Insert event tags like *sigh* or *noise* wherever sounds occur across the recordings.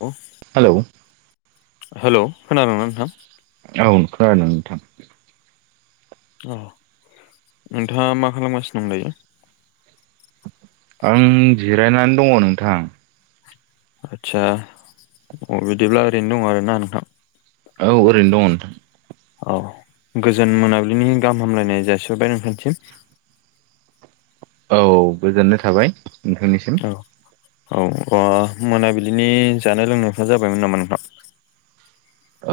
अ। Hello. Hello खोनादोंना नोंथां? औखोनादों नोंथां। अ नोंथाङा मा खालामगासिनो दं दायो। आं जिरायनानै दङ नोंथां। आदसा अ बिदिब्ला ओरैनो दङ आरोना नोंथां? औ ओरैनो दं नोंथां। औ गोजोन मोनाबिलिनि गाहाम हामलायनाय जासिबाय नोंथांसिम। औ गोजोननाय थाबाय। नोंथांनिसिम औ औ अ मोनाबिलिनि जानाय लोंनायफ्रा जाबायमोन नामा नोंथां?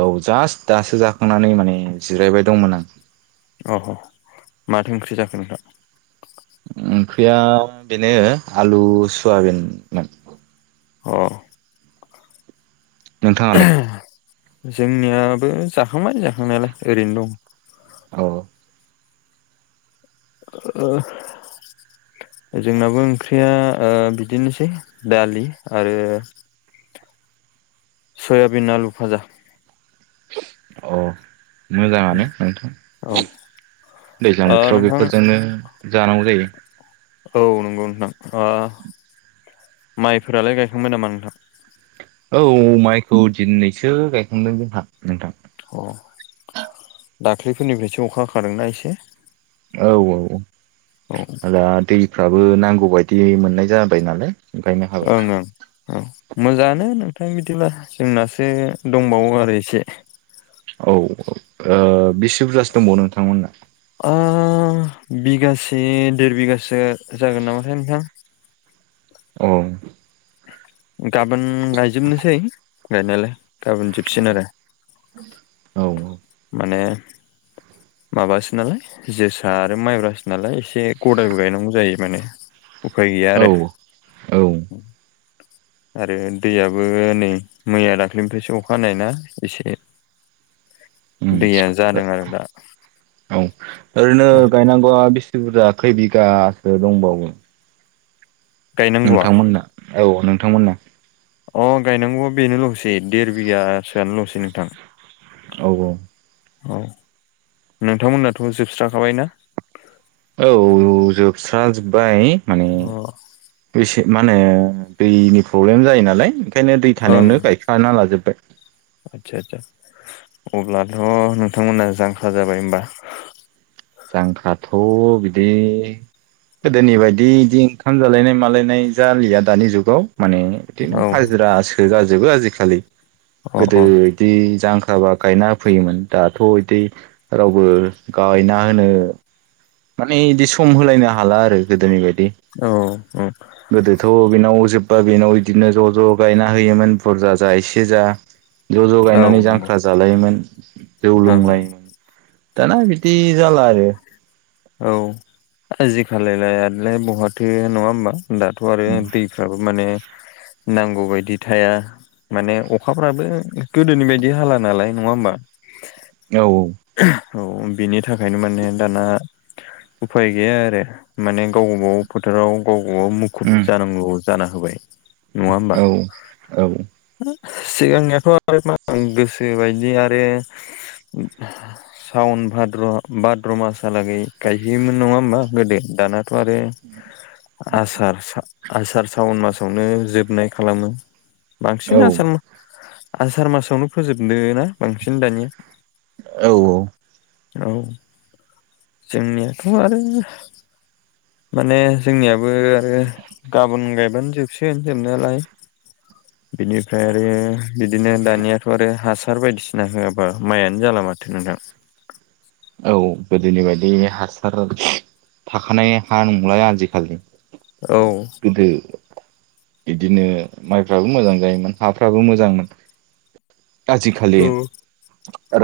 औ जास्ट दासो जाखांनानै माने जिरायबाय दंमोन आं। अह माथो ओंख्रि जाखो नोंथां? ओंख्रिया बेनो आलु सयाबिनमोन। अ नोंथाङालाय? जोंनियाबो जाखांबाय जाखांनायालाय ओरैनो दं। औ। *inaudible* जोंनाबो ओंख्रिया बिदिनोसै दालि आरो सयाबिन आलु भाजा। अ। मोजाङानो नोंथां औ दैज्लां ओ बोथोराव नोंथां बेफोरजोंनो जानांगौ जायो। औ नंगौ नोंथां माइफोरालाय गायखांबाय नामा नोंथां? औ माइखौ दिनैसो गायखांदों जोंहा नोंथां। अ दाख्लैफोरनिफ्रायसो अखा हाखादोंना एसे औ औ दा दैफ्राबो नांगौ बायदि मोननाय जाबाय नालाय। गायनो हाबाय ओं ओं। औ मोजाङानो नोंथां बिदिब्ला जोंनासो दंबावो आरो एसे। औ बिसि बुरजासो दंबावो नोंथांमोना? बिगासे देर बिगासो जागोन नामाथाय नोंथां? औ। गाबोन गायजोबनोसै गायनायालाय गाबोन जोबसिन आरो। औ। माने माबासो नालाय। जोसा आरो माइब्रासो नालाय एसे गदायबो गायनांगौ जायो माने। उफाय गैया औ आरो। औ आरो दैयाबो नै मैया दाख्लैनिफ्रायसो अखाहानायानाय नो एसे उम दैया जादों आरो दा औ ओरैनो औ गायनांगौआ बेसे खै बुरजा खै बिघासो दंबावो गायनांगौआ नोंथांमोनना औ नोंथांमोनना अ गायनांगौआ बेनोल'सै देर बिगासोआनोल'सै नोंथां औ औ औ नोंथांमोननाथ' जोबस्राखाबाय ना औ जोबस्राजोब्बाय माने अ बेसे मा होनो दैनि प्रब्लेम जायो नालाय ओंखायनो दै ओं थानायावनो गाय हाना लाजोब्बाय आदसा आदसा अब्लाथ' नोंथांमोना जांख्रा जाबाय होनबा जांख्राथ' बिदि गोदोनि बायदि इदि ओंखाम जालायनाय मालायनाय जालिया दानि जुगाव माने बिदिनो औ हाजिरासो जाजोबो आजिखालि अ गोदो इदि जांख्राबा गायना फैयोमोन दाथ' बिदि रावबो गायना होनो माने बिदि सम होलायनो हाला आरो गोदोनि बायदि औ औ गोदोथ' बेनाव जोब्बा बेनाव बिदिनो ज' ज' गायना होयोमोन बुरजा जा एसे जा ज' ज' औ गायनानै नंगौ जांख्रा जालायोमोन जौ ओं लोंलाय दाना बिदि जाला आरो औ आजिखालिलाय आरोलाय बहाथो नङा होमबा दाथ' आरो दै फोराबो माने नांगौबायदि थाया माने अखाफ्राबो गोदोनि बायदि हाला नालाय नङा होमबा औ औ बिनि थाखायनो माने दाना उफाय गैया आरो माने गाव गबाव फोथाराव गाव गबाव मुखुब जानांगौ जाना होबाय नङा होमबा औ औ सिगांनियाथ' आरो मा गोसो बायदि आरो सउन भाद्र' भाद्र' मासालागै गायहैयोमोन नङा होमबा गोदो दानाथ' आरो *inaudible* आसार सा आसार सावन मासावनो जोबनाय खालामो बांसिन औ आसार आसार मासावनो फोजोबदों ना बांसिन दानिया औ औ औ जोंनियाथ' आरो माने जोंनियाबो आरो गाबोन गायबानो जोबसिगोन जोबनायालाय *inaudible* बिनिफ्राय आरो बिदिनो दानियाथ' आरो हासार बायदिसिना होआबा मायानो जाला माथो नोंथां औ गोदोनि बायदि हासार थाखानाय हां लाय आजिखालि औ गोदो बिदिनो माइफ्राबो मोजां जायोमोन हाफ्राबो मोजांमोन आजिखालि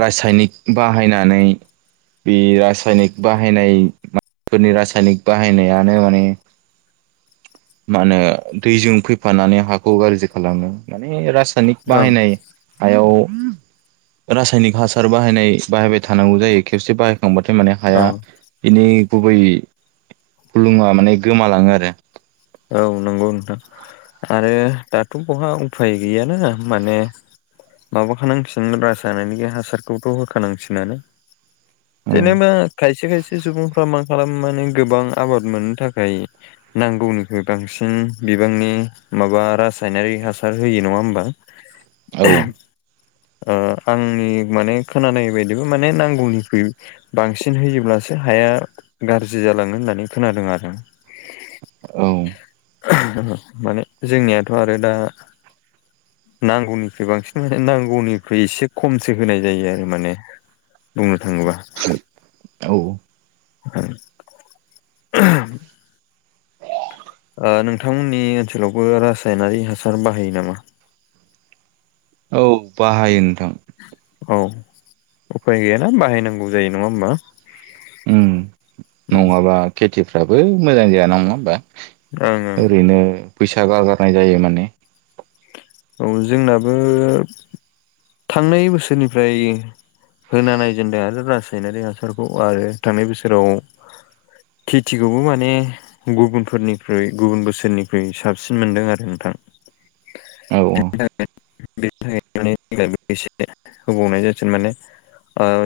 रासायनिक बाहायनानै बे रासायनिक बाहायनाय मानसिफोरनि रासायनिक बाहायनायानो माने मा होनो दैजों फैफानानै हाखौ गाज्रि खालामो माने रासायनिक औ बाहायनाय हायाव रासायनिक हासार बाहायनाय बाहायबाय थानांगौ जायो खेबसे बा थांबाथाय माने हाया बिनि गुबै हुलुङा माने गोमालाङो आरो औ नंगौ नोंथां आरो दाथ' बहा उफाय गैयाना माने माबाखानांसिन रासायनिख हासारखौथ' होखानांसिनानो औ जेनेबा खायसे खायसे सुबुं खालामना खालाम मनानै गोबां आबाद मोननो थाखाय। नांगौ नोंथां। बांसिन बिबांनि माबा रासायनारि हासार होयो नङा होमबा? औ आंनि माने खोनानाय बायदिबो माने नांगौनिख्रुइ बांसिन होयोब्लासो हाया गाज्रि जालाङो होननानै खोनादों आरो। औ। माने जोंनियाथ' आरो दा। नांगौनिख्रइ बांसिन माने नांगौनिखुइ एसे खमसो होनाय जायो आरो माने। बुंनो थाङोबा। औ। औ। नोंथांमोननि ओनसोलावबो रासायनारि हासार बाहायो नामा? औ बाहायो नोंथां। औ उफाय गैयाना बाहायनांगौ जायो नङा होमबा? उ ओं नङाबा खेथिफ्राबो मोजां जायाान नङा होमबा? ओं ओरैनो बैसा गारगारनाय जायो माने। औ जोंनाबो थांनाय बोसोरनिफ्राय होना नायजेनदों आरो रासायनारि हासारखौ आरो थांनाय बोसोराव खेथिखौबो माने गुबुनफोरनिख्रुइ गुबुन बोसोरनिख्रुइ साबसिन मोनदों आरो नोंथां। औ औ। बेनि थाखाय माने एसे होबावनाय जाथोन माने।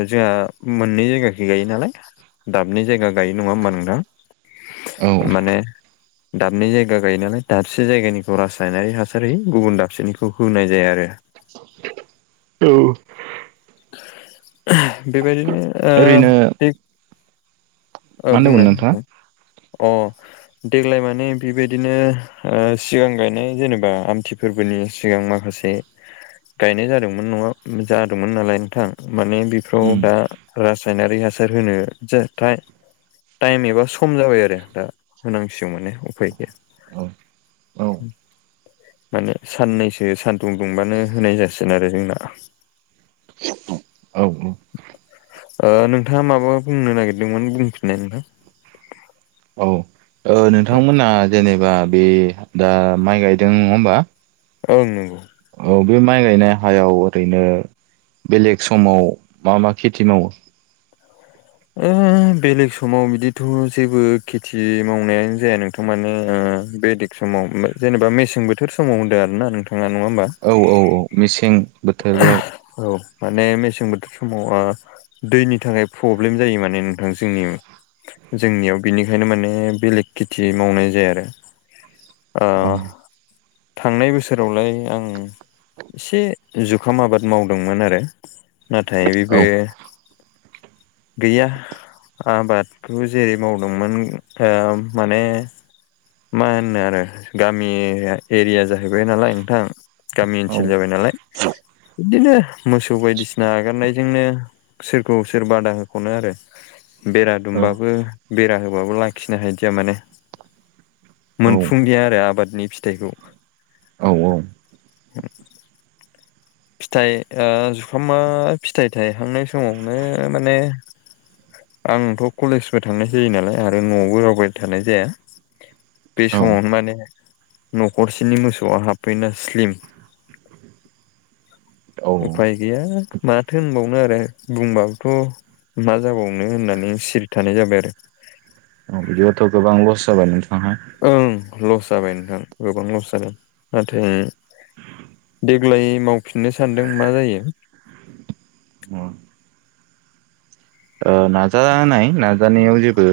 जोंहा मोननै जायगाखो गायो नालाय दाबै जायगा गायो नङा होमबा नोंथां? औ माने दाबनै जायगा गायो नालाय दाबसे जायगानिखौ रासायनारि हासार होयो गुबुन दाबसेनिखौ होनाय जाया आरो। औ। बेबायदिनो ओ ओरैनो औ मा होनदोंमोन बुंनाय नोंथाङा नोंथां अ। देग्लाय माने बेबायदिनो सिगां गायनाय जेनेबा आमथि फोरबोनि सिगां माखासे गायनाय जादोंमोन नङा जादोंमोन नालाय नोंथां माने बेफोराव उम दा रासायनारि हासार होनो जथाय टाइम एबा सम जाबाय आरो दा होनांसिगौ माने उफाय गैया। औ औ। माने साननैसो सानदुं दुंबानो होनाय जासिगोन आरो जोंना। औ। औ नोंथाङा माबा बुंनो नागिरदोंमोन बुंफिननाय नोंथां। औ ओ नोंथांमोना जेनेबा बे दा माइ गायदों नङा होमबा? औ नंगौ। औ बे माइ गायनाय हायाव ओरैनो बेलेग समाव मा मा खेथि मावो। ओ। बेलेग समाव बिदिथ' जेबो खेथि मावनायानो जाया नोंथां माने बे समाव जेनेबा मेसें बोथोर समाव होन्दों आर ना नोंथाङा नङा होमबा? औ औ औ मेसें बोथोरफ्राव औ माने मेसें बोथोर समाव दैनि थाखाय प्रब्लेम जायो माने नोंथां जोंनि जोंनियाव बिनिखायनो माने बेलेग खेथि मावनाय जाया आरो। ओ औ थांनाय बोसोरावलाय आं इसे जुखाम आबाद मावदोंमोन आरो नाथाय औ बे गैया आबादखौ जेरै मावदोंमोन ओ माने मा होननो आरो गामि एरिया जाहैबाय नालाय नोंथां गामि औ ओनसोल जाबाय नालाय *unintelligible* बिदिनो मोसौ बायदिसिना हेगारनायजोंनो सोरखौ सोर बादा होख'नो आरो बेरा औ दुमबाबो बेरा होबाबो लाखिनो हायदिया माने मोनफुंदिया आरो आबादनि फिथाइखौ औ औ *inaudible* फिथाइ ओ जुखामा फिथाइ थाइहांनाय समावनो माने आंथ' कलेजबो थांनाय जायो नालाय आरो न'आवबो रावबाय थानाय जाया बे औ समावनो माने न'खरसेनि मोसौआ हाबफैना स्लिम औ उफाय गैया माथो होनबावनो आरो बुंबाबोथ' मा जाबावनो होननानै सिरि थानाय जाबाय आरो औ बिदिबाथ' गोबां लस जाबाय नोंथाङा ओं लस जाबाय नोंथां गोबां लस जाबाय नाथाय देग्लाय मावफिननो सानदों मा जायो ओ ओ नाजानाय नाजानायाव जेबो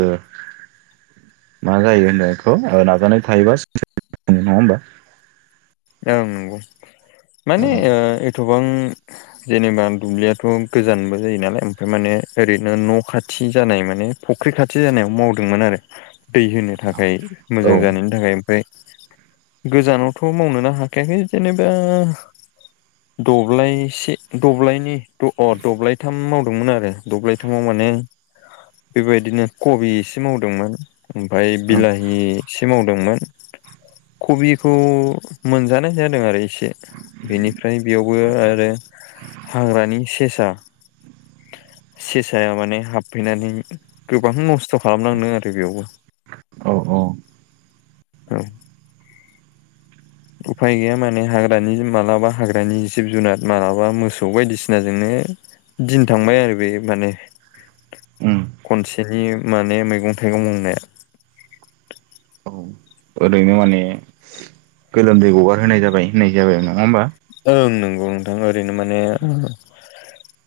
मा जायो होनो बेखौ ओ नाजानाय थायोबा नङा होमबा ओं नंगौ माने ओ एथबां जेनेबा दुब्लियाथ' गोजानबो जायो नालाय ओमफ्राय माने ओरैनो न' खाथि जानाय माने फुख्रि खाथि जानायाव मावदोंमोन आरो दै होनो थाखाय मोजां औ जानायनि थाखाय ओमफाय गोजानावथ' मावनोनो हाखायाखै जेनेबा द'ब्लाइसे द'ब्लायनै द अ द'ब्लायथाम मावदोंमोन आरो द'ब्लायथामाव माने बेबायदिनो कबि इसे मावदोंमोन ओमफाय बिलाहि इसे मावदोंमोन कबिखौ मोनजानाय जादों आरो इसे बेनिफ्राय बेयावबो आरो हाग्रानि सेसा सेसाया माने हाबफैनानै गोबां नस्थ' खालामलांदों आरो बेयावबो औ औ औ उफाय गैया माने हाग्रानि मालाबा हाग्रानि जिब-जुनार मालाबा मोसौ बायदिसिनाजोंनो दिन थांबाय आरो बे माने उम खनसेनि माने मैगं-थाइगं मावनाया औ ओरैनो माने गोलोमदै ग'गारहोनाय जाबाय होननाय जाबाय नङा होमबा ओं नोंगौ नोंथां ओरैनो माने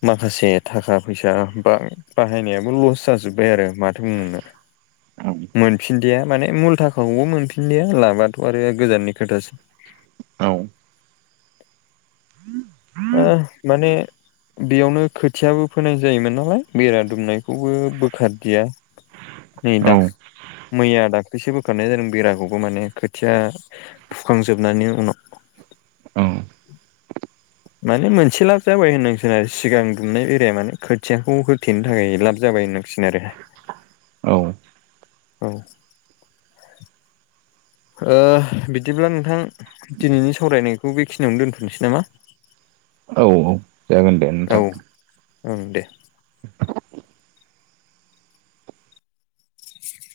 माखासे थाखा-फैसा बां बाहायनायाबो ल'स जाजोबबाय आरो माथो बुंबावनो औ मोनफिनदिया माने मुलथाखाखौबो मोनफिनदिया लाबाथ' आरो गोजाननि खोथासो औ ओ माने बेयावनो खोथियाबो फोनाय जायोमोन नालाय बेरा दुमनायखौबो बोखारदिया नि दाख मैया दाख्लैसो बोखारनाय जादों बेराखौबो माने खोथिया फुखांजोबनायनि उनाव औ माने मोनसे लाब जाबाय होननांसिगोन आरो सिगां दुमनाय बेराया माने खोथियाखौ होथेनो थाखाय लाब जाबाय होननां सिगोन आरो औ औ ओ बिदिब्ला नोंथां दिनैनि सावरायनायखौ बेखिनियावनो दोनथ'नोसै नामा? *inaudible* औ औ जागोन दे औ नोंथां। ओं दे